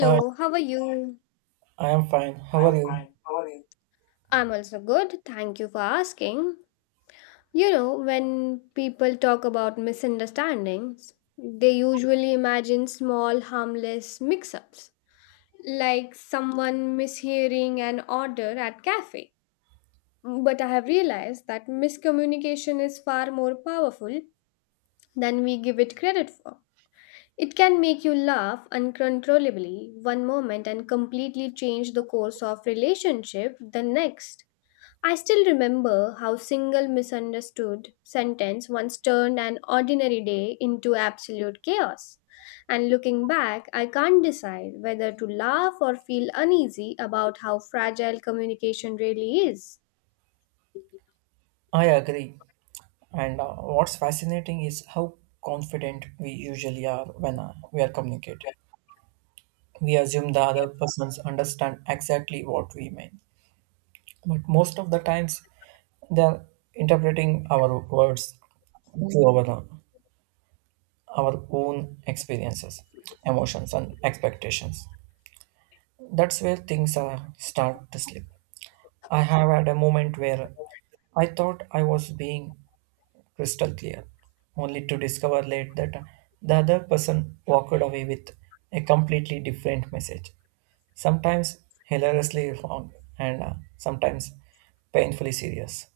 Hi, how are you? I am fine. How are you? I'm also good. Thank you for asking. You know, when people talk about misunderstandings, they usually imagine small, harmless mix ups, like someone mishearing an order at cafe. But I have realized that miscommunication is far more powerful than we give it credit for. It can make you laugh uncontrollably one moment and completely change the course of relationship the next. I still remember how single misunderstood sentence once turned an ordinary day into absolute chaos. And looking back, I can't decide whether to laugh or feel uneasy about how fragile communication really is. I agree. And What's fascinating is how confident we usually are when we are communicating. We assume the other persons understand exactly what we mean, but most of the times they are interpreting our words through our own experiences, emotions, and expectations. That's where things start to slip. I have had a moment where I thought I was being crystal clear, only to discover late that the other person walked away with a completely different message, sometimes hilariously wrong and sometimes painfully serious.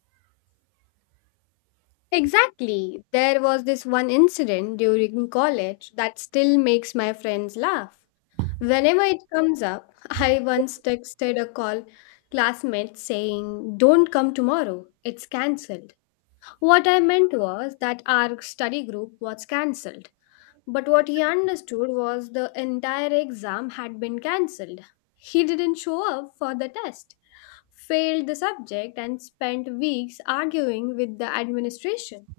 Exactly. There was this one incident during college that still makes my friends laugh whenever it comes up. I once texted a call classmate saying, "Don't come tomorrow, it's cancelled." What I meant was that our study group was cancelled, but what he understood was the entire exam had been cancelled. He didn't show up for the test, failed the subject, and spent weeks arguing with the administration.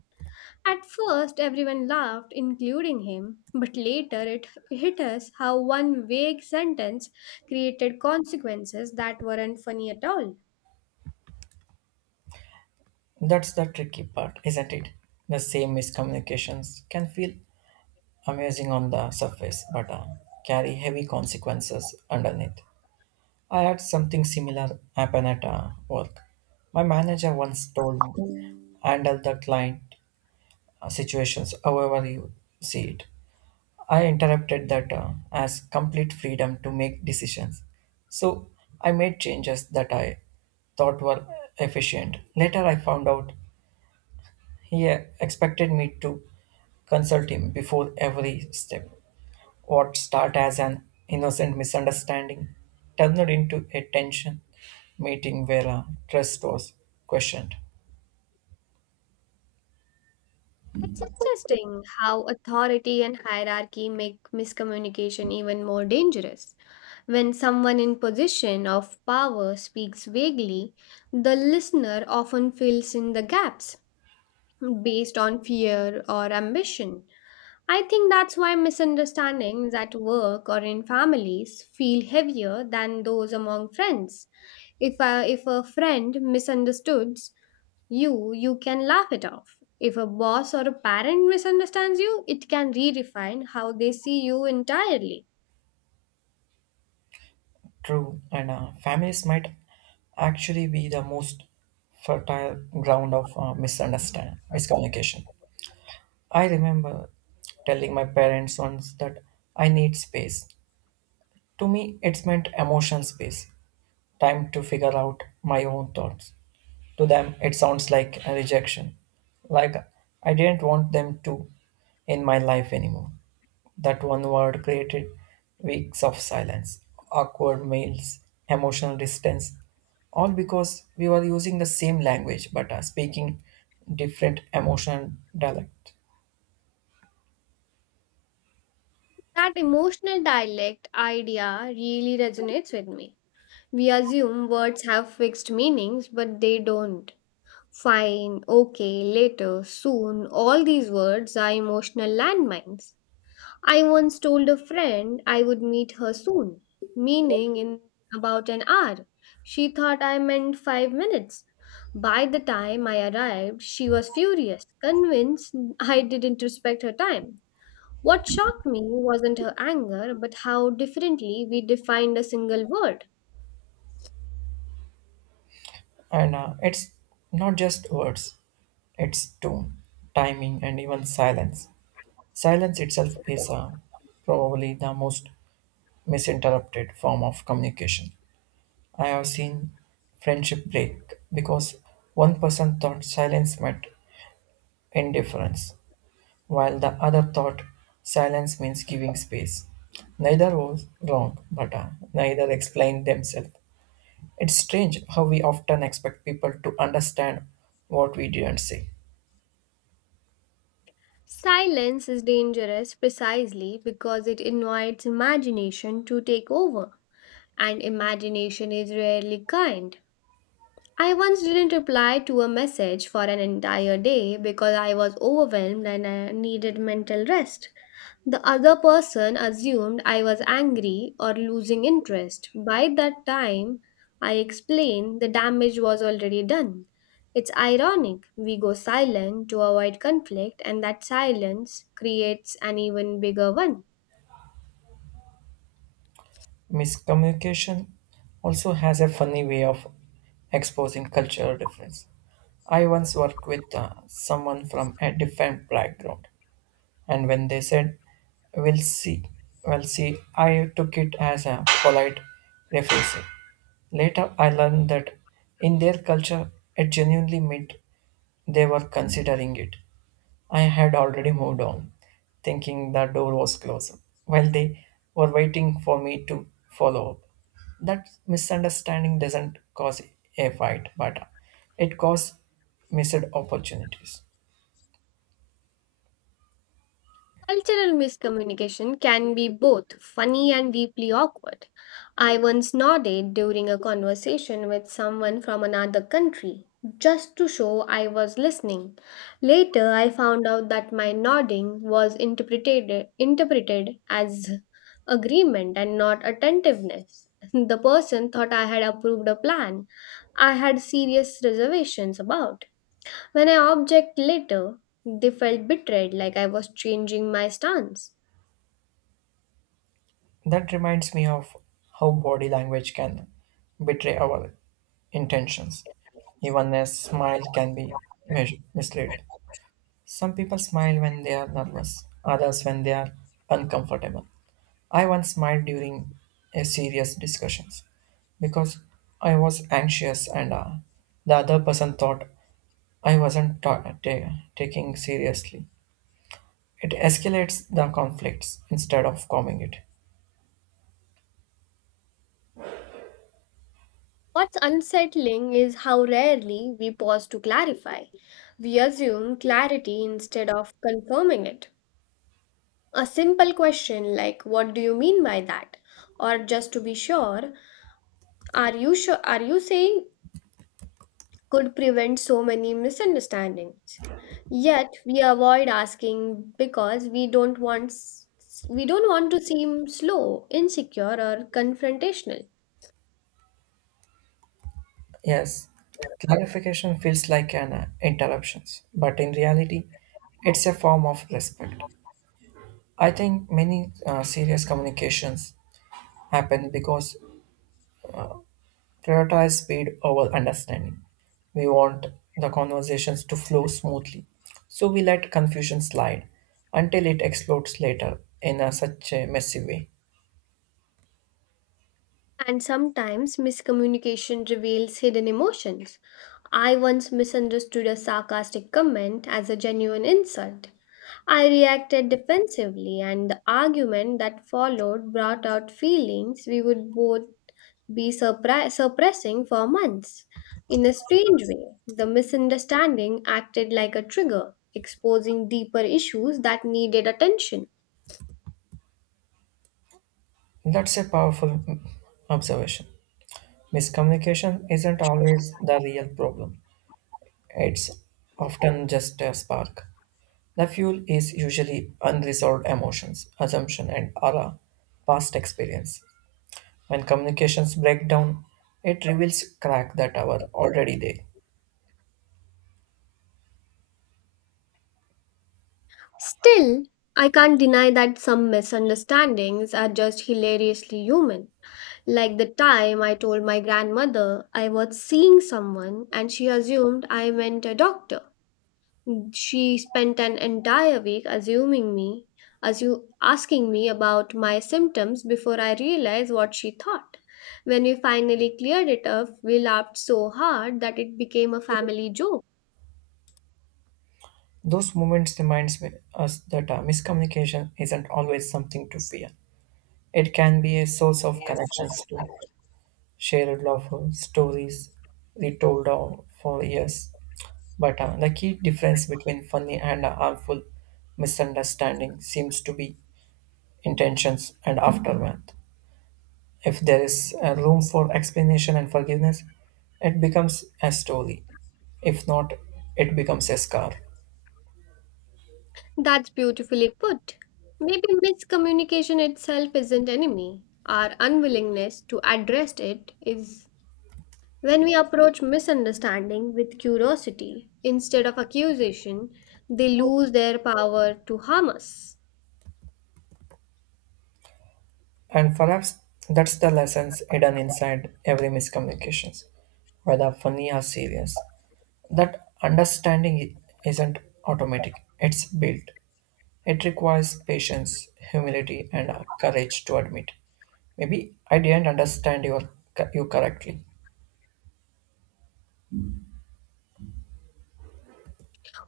At first, everyone laughed, including him, but later it hit us how one vague sentence created consequences that weren't funny at all. That's the tricky part, isn't it? The same miscommunications can feel amazing on the surface but carry heavy consequences underneath. I had something similar happen at work. My manager once told me handle the client situations, however you see it. I interpreted that as complete freedom to make decisions. So I made changes that I thought were efficient. Later, I found out he expected me to consult him before every step. What started as an innocent misunderstanding turned into a tension meeting where trust was questioned. It's interesting how authority and hierarchy make miscommunication even more dangerous. When someone in position of power speaks vaguely, the listener often fills in the gaps based on fear or ambition. I think that's why misunderstandings at work or in families feel heavier than those among friends. If a friend misunderstood you, you can laugh it off. If a boss or a parent misunderstands you, it can redefine how they see you entirely. True, and families might actually be the most fertile ground of misunderstand miscommunication. I remember telling my parents once that I need space. To me, it's meant emotional space, time to figure out my own thoughts. To them, it sounds like a rejection, like I didn't want them to in my life anymore. That one word created weeks of silence, awkward meals, emotional distance, all because we were using the same language but speaking different emotional dialect. That emotional dialect idea really resonates with me. We assume words have fixed meanings, but they don't. Fine, okay, later, soon, all these words are emotional landmines. I once told a friend I would meet her soon, meaning in about an hour. She thought I meant 5 minutes. By the time I arrived, she was furious, convinced I didn't respect her time. What shocked me wasn't her anger, but how differently we defined a single word. And It's not just words, it's tone, timing, and even silence. Silence itself is probably the most misinterpreted form of communication. I have seen friendship break because one person thought silence meant indifference, while the other thought silence means giving space. Neither was wrong, but neither explained themselves. It's strange how we often expect people to understand what we didn't say. Silence is dangerous precisely because it invites imagination to take over, and imagination is rarely kind. I once didn't reply to a message for an entire day because I was overwhelmed and I needed mental rest. The other person assumed I was angry or losing interest. By that time, I explained, the damage was already done. It's ironic. We go silent to avoid conflict, and that silence creates an even bigger one. Miscommunication also has a funny way of exposing cultural difference. I once worked with someone from a different background and when they said, We'll see, we'll see, I took it as a polite refusal. Later, I learned that in their culture, it genuinely meant they were considering it. I had already moved on, thinking the door was closed, while they were waiting for me to follow up. That misunderstanding doesn't cause a fight, but it causes missed opportunities. Cultural miscommunication can be both funny and deeply awkward. I once nodded during a conversation with someone from another country just to show I was listening. Later, I found out that my nodding was interpreted as agreement and not attentiveness. The person thought I had approved a plan I had serious reservations about. When I object later, they felt betrayed, like I was changing my stance. That reminds me of how body language can betray our intentions. Even a smile can be measured, misled. Some people smile when they are nervous, others when they are uncomfortable. I once smiled during a serious discussions because I was anxious and the other person thought I wasn't taking seriously. It escalates the conflicts instead of calming it. What's unsettling is how rarely we pause to clarify. We assume clarity instead of confirming it. A simple question like, "What do you mean by that?" Or, "Just to be sure, are you sure? Are you saying," could prevent so many misunderstandings. Yet we avoid asking because we don't want to seem slow, insecure or confrontational. Yes, clarification feels like an interruptions, but in reality, it's a form of respect. I think many serious communications happen because prioritize speed over understanding. We want the conversations to flow smoothly, so we let confusion slide until it explodes later in a, such a messy way. And sometimes miscommunication reveals hidden emotions. I once misunderstood a sarcastic comment as a genuine insult. I reacted defensively, and the argument that followed brought out feelings we would both suppressing for months. In a strange way, the misunderstanding acted like a trigger, exposing deeper issues that needed attention. That's a powerful observation. Miscommunication isn't always the real problem. It's often just a spark. The fuel is usually unresolved emotions, assumption, and aura, past experience. When communications break down, it reveals cracks that are already there. Still, I can't deny that some misunderstandings are just hilariously human. Like the time I told my grandmother I was seeing someone and she assumed I meant a doctor. She spent an entire week asking me about my symptoms before I realized what she thought. When we finally cleared it up, we laughed so hard that it became a family joke. Those moments reminds us that miscommunication isn't always something to fear. It can be a source of connections to shared love, stories retold for years. But the key difference between funny and a harmful misunderstanding seems to be intentions and aftermath. If there is a room for explanation and forgiveness, it becomes a story. If not, it becomes a scar. That's beautifully put. Maybe miscommunication itself isn't enemy. Our unwillingness to address it is. When we approach misunderstanding with curiosity instead of accusation, they lose their power to harm us. And perhaps that's the lessons hidden inside every miscommunications, whether funny or serious. That understanding isn't automatic, it's built. It requires patience, humility, and courage to admit. Maybe I didn't understand you correctly.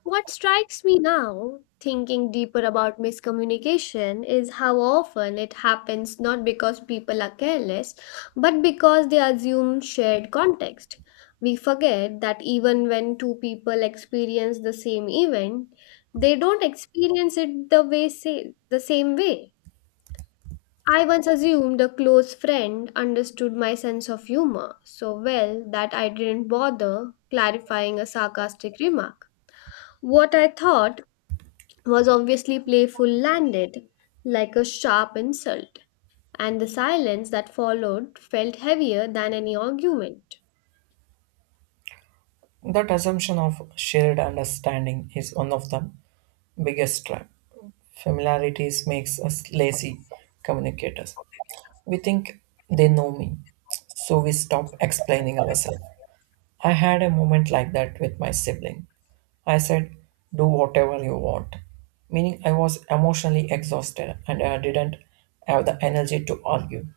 What strikes me now, thinking deeper about miscommunication, is how often it happens not because people are careless, but because they assume shared context. We forget that even when two people experience the same event, they don't experience it the same way. I once assumed a close friend understood my sense of humor so well that I didn't bother clarifying a sarcastic remark. What I thought was obviously playful landed like a sharp insult, and the silence that followed felt heavier than any argument. That assumption of shared understanding is one of the biggest trap. Familiarities makes us lazy communicators. We think they know me, so we stop explaining ourselves. I had a moment like that with my sibling. I said, "Do whatever you want," meaning I was emotionally exhausted and I didn't have the energy to argue.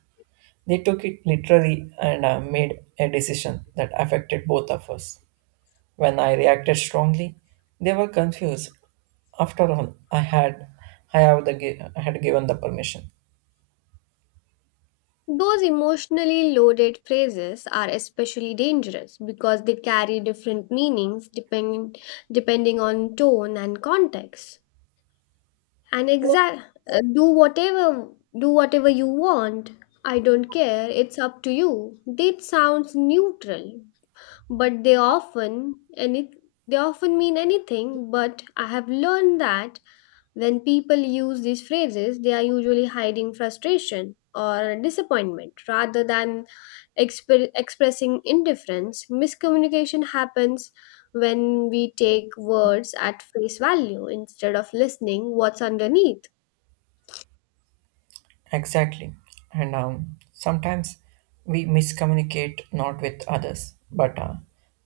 They took it literally and made a decision that affected both of us. When I reacted strongly, they were confused. After all, I had given the permission. Those emotionally loaded phrases are especially dangerous because they carry different meanings depending on tone and context. And exact, do whatever do whatever you want. I don't care. It's up to you. That sounds neutral, but they often mean anything but. I have learned that when people use these phrases they are usually hiding frustration or disappointment rather than expressing indifference. Miscommunication happens when we take words at face value instead of listening what's underneath. Exactly. And sometimes we miscommunicate not with others, but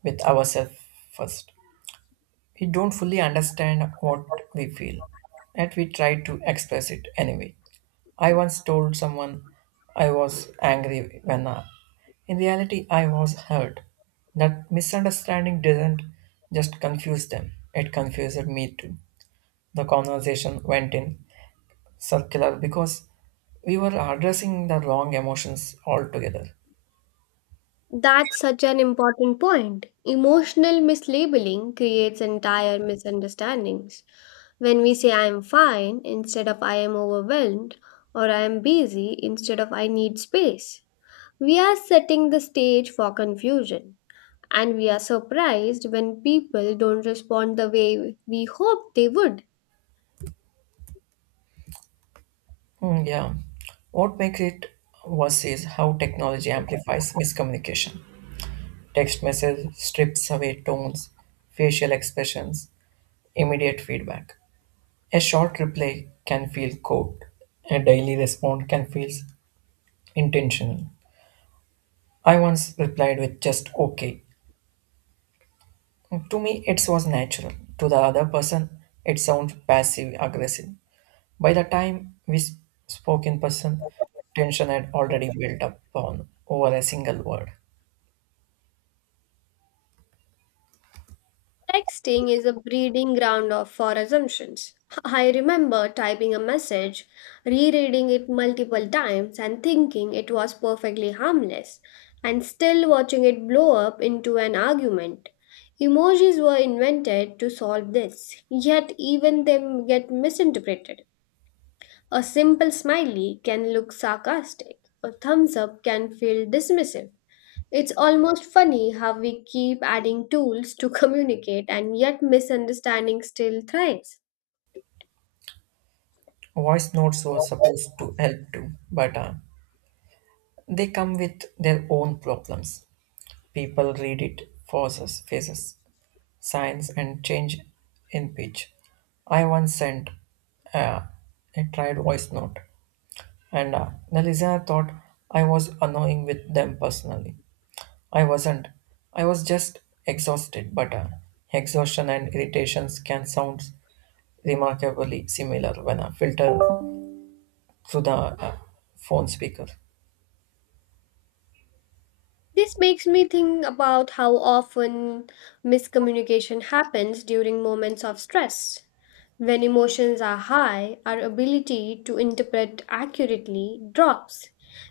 with ourselves first. We don't fully understand what we feel, yet we try to express it anyway. I once told someone I was angry when in reality I was hurt. That misunderstanding didn't just confuse them, it confused me too. The conversation went in circular because we were addressing the wrong emotions altogether. That's such an important point. Emotional mislabeling creates entire misunderstandings. When we say I am fine instead of I am overwhelmed, or I am busy instead of I need space, we are setting the stage for confusion. And we are surprised when people don't respond the way we hoped they would. Yeah. What makes it worse is how technology amplifies miscommunication. Text message strips away tones, facial expressions, immediate feedback. A short reply can feel cold. A daily response can feel intentional. I once replied with just okay. To me, it was natural. To the other person, it sounds passive aggressive. By the time spoke in person, tension had already built up on over a single word. Texting is a breeding ground of for assumptions. I remember typing a message, rereading it multiple times, and thinking it was perfectly harmless, and still watching it blow up into an argument. Emojis were invented to solve this, yet, even them get misinterpreted. A simple smiley can look sarcastic, a thumbs up can feel dismissive. It's almost funny how we keep adding tools to communicate and yet misunderstanding still thrives. Voice notes were supposed to help too, but they come with their own problems. People read it faces, signs, and change in pitch. I once sent uh, a tried voice note and the listener thought I was annoying with them personally. I wasn't. I was just exhausted, but exhaustion and irritations can sound remarkably similar when filtered through the phone speaker. This makes me think about how often miscommunication happens during moments of stress. When emotions are high, our ability to interpret accurately drops.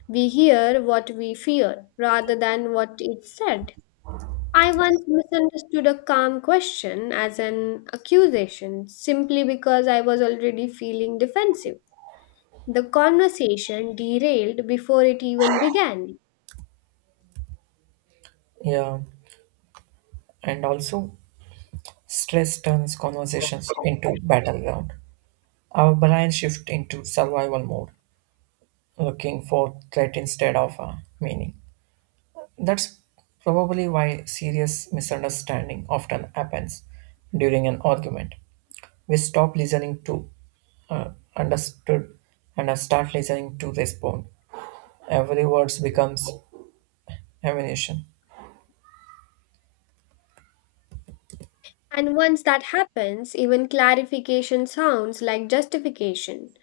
We hear what we fear rather than what is said. I once misunderstood a calm question as an accusation simply because I was already feeling defensive. The conversation derailed before it even began. Yeah, and also stress turns conversations into battleground. Our brain shift into survival mode, looking for threat instead of meaning. That's probably why serious misunderstanding often happens during an argument. We stop listening to uh, understood and start listening to respond. Every word becomes ammunition. And once that happens, even clarification sounds like justification.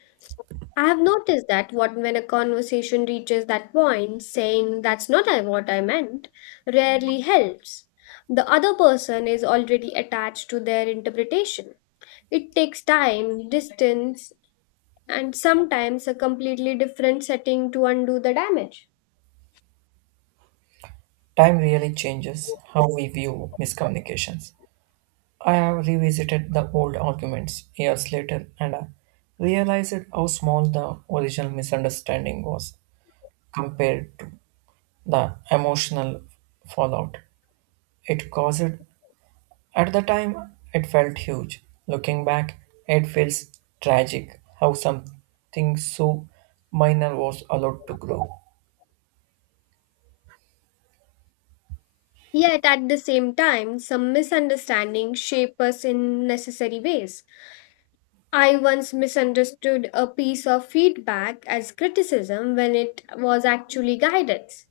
I have noticed that what when a conversation reaches that point, saying that's not I- what I meant rarely helps. The other person is already attached to their interpretation. It takes time, distance, and sometimes a completely different setting to undo the damage. Time really changes how we view miscommunications. I have revisited the old arguments years later and I realized how small the original misunderstanding was compared to the emotional fallout. It caused. At the time, it felt huge. Looking back, it feels tragic how something so minor was allowed to grow. Yet at the same time, some misunderstandings shape us in necessary ways. I once misunderstood a piece of feedback as criticism when it was actually guidance.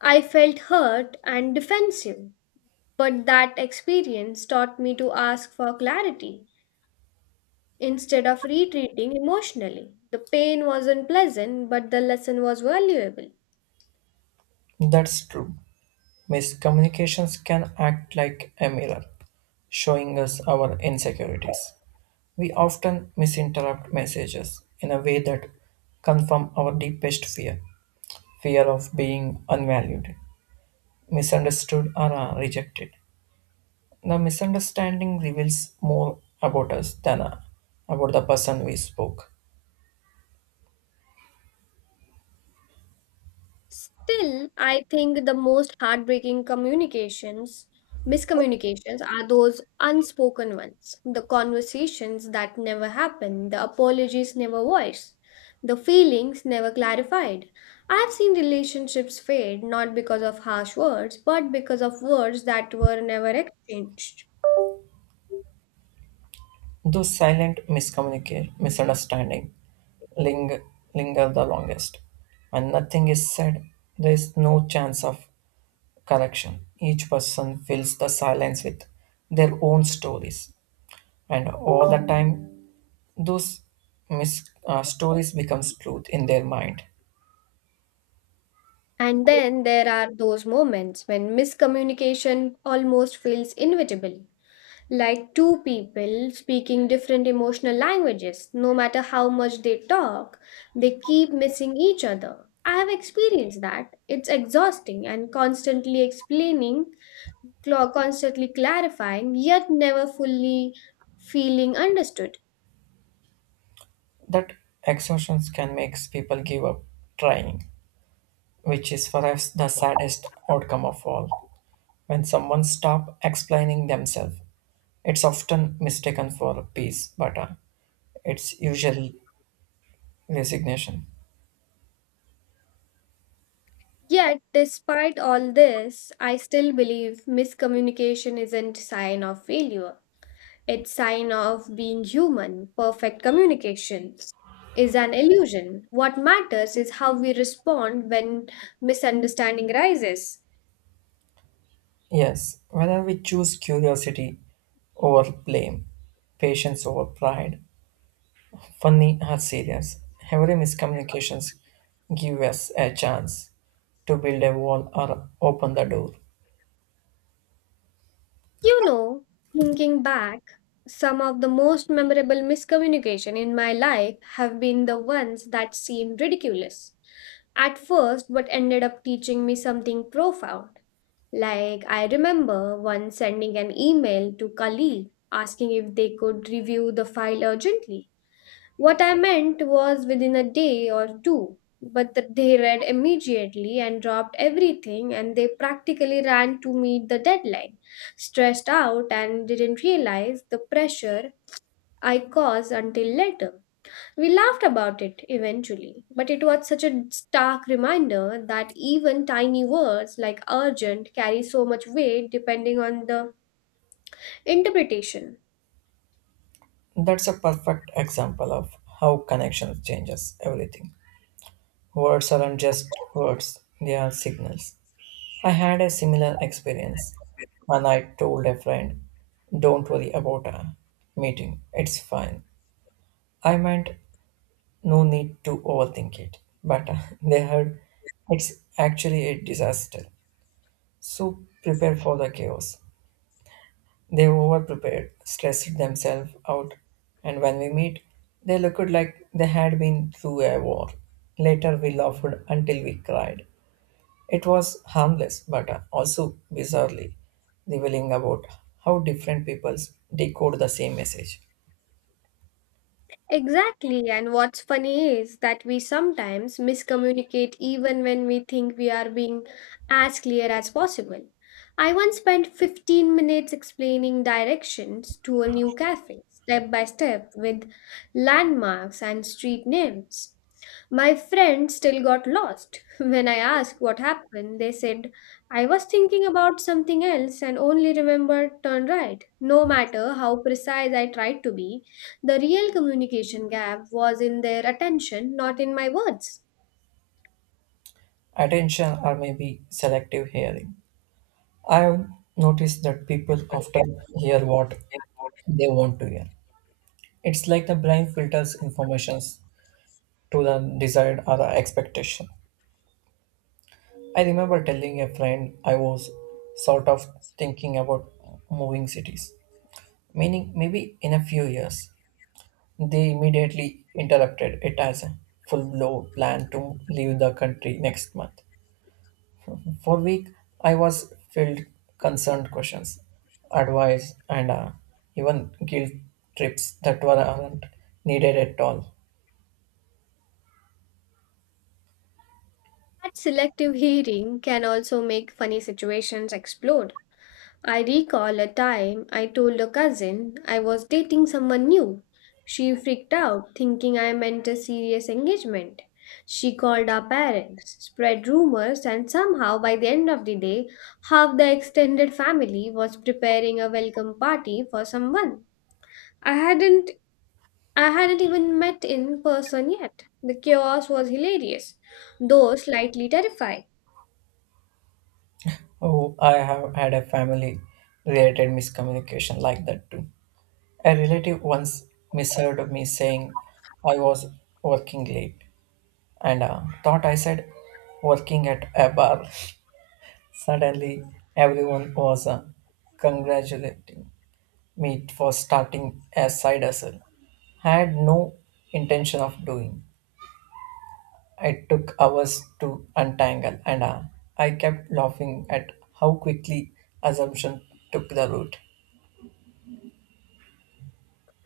I felt hurt and defensive, but that experience taught me to ask for clarity instead of retreating emotionally. The pain wasn't pleasant, but the lesson was valuable. That's true. Miscommunications can act like a mirror, showing us our insecurities. We often misinterpret messages in a way that confirm our deepest fear of being unvalued, misunderstood, or rejected. The misunderstanding reveals more about us than about the person we spoke. Still, I think the most heartbreaking miscommunications are those unspoken ones. The conversations that never happen, the apologies never voiced, the feelings never clarified. I've seen relationships fade not because of harsh words, but because of words that were never exchanged. Those silent miscommunication, misunderstanding ling- linger the longest. When nothing is said, there is no chance of correction. Each person fills the silence with their own stories, and all the time, those stories becomes truth in their mind. And then there are those moments when miscommunication almost feels inevitable, like two people speaking different emotional languages. No matter how much they talk, they keep missing each other. I have experienced that. It's exhausting and constantly explaining, constantly clarifying, yet never fully feeling understood. That exhaustions can make people give up trying. Which is for us the saddest outcome of all. When someone stops explaining themselves, it's often mistaken for peace, but it's usually resignation. Yet, despite all this, I still believe miscommunication isn't sign of failure. Its sign of being human, perfect communication is an illusion. What matters is how we respond when misunderstanding rises. Yes, whether we choose curiosity over blame, patience over pride, funny or serious, every miscommunications give us a chance to build a wall or open the door. You know, thinking back, some of the most memorable miscommunication in my life have been the ones that seemed ridiculous at first but ended up teaching me something profound. Like, I remember once sending an email to colleague asking if they could review the file urgently. What I meant was within a day or two, but they read immediately and dropped everything, and they practically ran to meet the deadline, stressed out, and didn't realize the pressure I caused until later. We laughed about it eventually, but it was such a stark reminder that even tiny words like urgent carry so much weight depending on the interpretation. That's a perfect example of how connection changes everything. Words aren't just words, they are signals. I had a similar experience when I told a friend, "Don't worry about a meeting, it's fine." I meant no need to overthink it, but they heard it's actually a disaster. So prepare for the chaos. They over prepared, stressed themselves out, and when we meet, they looked like they had been through a war. Later, we laughed until we cried. It was harmless, but also bizarrely revealing about how different peoples decode the same message. Exactly, and what's funny is that we sometimes miscommunicate even when we think we are being as clear as possible. I once spent 15 minutes explaining directions to a new cafe, step by step, with landmarks and street names. My friend still got lost. When I asked what happened, they said, "I was thinking about something else and only remembered turn right," no matter how precise I tried to be. The real communication gap was in their attention, not in my words. Attention or maybe selective hearing. I have noticed that people often hear what they want to hear. It's like the brain filters informations to the desired or the expectation. I remember telling a friend I was sort of thinking about moving cities, meaning maybe in a few years. They immediately interrupted it as a full blown plan to leave the country next month. For a week, I was filled concerned questions, advice, and even guilt trips that were not needed at all. That selective hearing can also make funny situations explode. I recall a time I told a cousin I was dating someone new. She freaked out, thinking I meant a serious engagement. She called our parents, spread rumors, and somehow by the end of the day, half the extended family was preparing a welcome party for someone I hadn't I hadn't even met in person yet. The chaos was hilarious, though slightly terrifying. Oh, I have had a family related miscommunication like that too. A relative once misheard me saying I was working late and thought I said working at a bar. Suddenly, everyone was congratulating me for starting a side hustle. I had no intention of doing. It took hours to untangle, and I kept laughing at how quickly assumption took the root.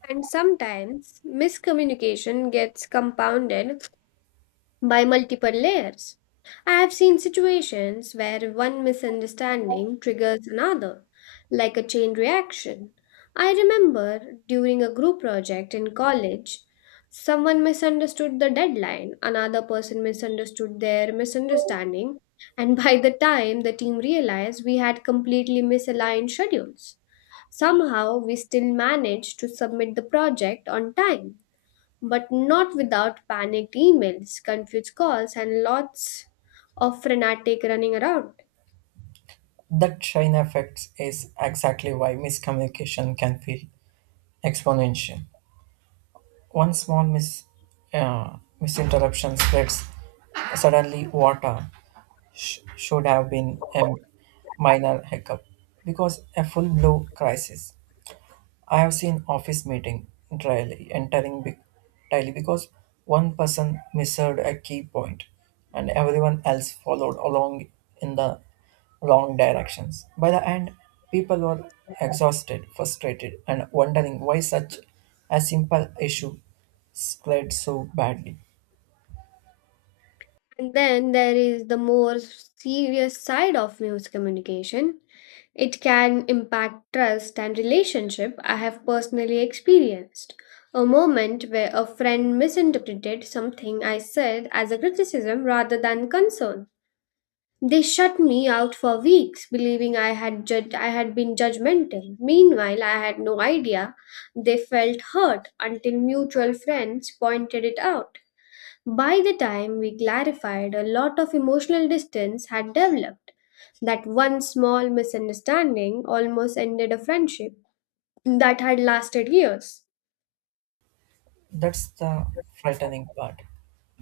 And sometimes miscommunication gets compounded by multiple layers. I have seen situations where one misunderstanding triggers another, like a chain reaction. I remember during a group project in college, someone misunderstood the deadline, another person misunderstood their misunderstanding, and by the time the team realized we had completely misaligned schedules. Somehow, we still managed to submit the project on time but not without panicked emails, confused calls, and lots of frenetic running around. That chain effect is exactly why miscommunication can feel exponential. One small misinterruption spreads suddenly water should have been a minor hiccup because a full blown crisis. I have seen office meeting entirely because one person missed a key point and everyone else followed along in the wrong directions. By the end, people were exhausted, frustrated, and wondering why such a simple issue spread so badly. And then there is the more serious side of news communication. It can impact trust and relationship. I have personally experienced a moment where a friend misinterpreted something I said as a criticism rather than concern. They shut me out for weeks, believing I had been judgmental. Meanwhile, I had no idea they felt hurt until mutual friends pointed it out. By the time we clarified, a lot of emotional distance had developed. That one small misunderstanding almost ended a friendship that had lasted years. That's the frightening part.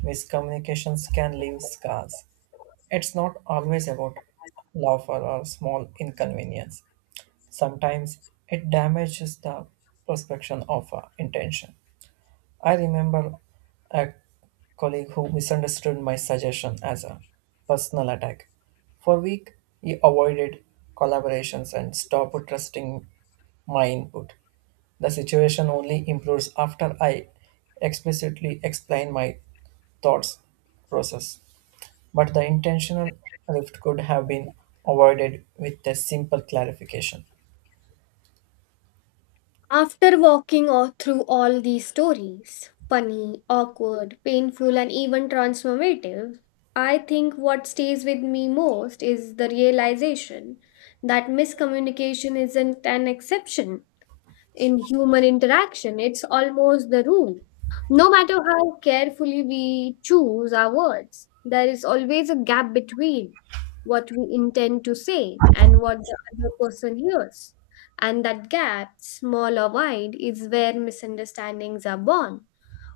Miscommunications can leave scars. It's not always about love or a small inconvenience. Sometimes it damages the perception of our intention. I remember a colleague who misunderstood my suggestion as a personal attack. For a week, he avoided collaborations and stopped trusting my input. The situation only improves after I explicitly explain my thoughts process. But the intentional rift could have been avoided with a simple clarification. After walking all through all these stories, funny, awkward, painful, and even transformative, I think what stays with me most is the realization that miscommunication isn't an exception in human interaction. It's almost the rule. No matter how carefully we choose our words, there is always a gap between what we intend to say and what the other person hears. And that gap, small or wide, is where misunderstandings are born.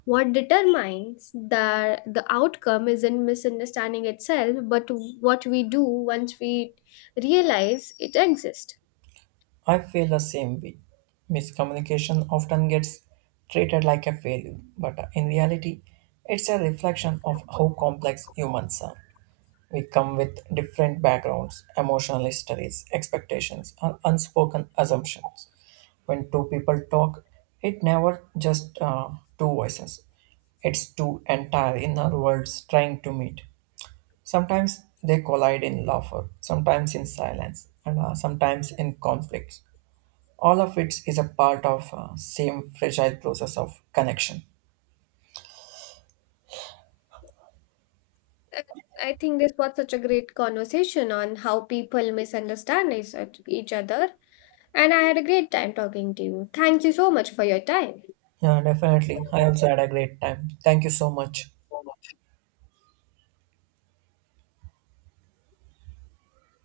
What determines the outcome isn't misunderstanding itself, but what we do once we realize it exists. I feel the same way. Miscommunication often gets treated like a failure, but in reality, it's a reflection of how complex humans are. We come with different backgrounds, emotional histories, expectations, and unspoken assumptions. When two people talk, it never just two voices. It's two entire inner worlds trying to meet. Sometimes they collide in laughter, sometimes in silence, and sometimes in conflicts all of it is a part of same fragile process of connection. Uh, I think this was such a great conversation on how people misunderstand each other, and I had a great time talking to you. Thank you so much for your time. Yeah, definitely. I also had a great time. Thank you so much.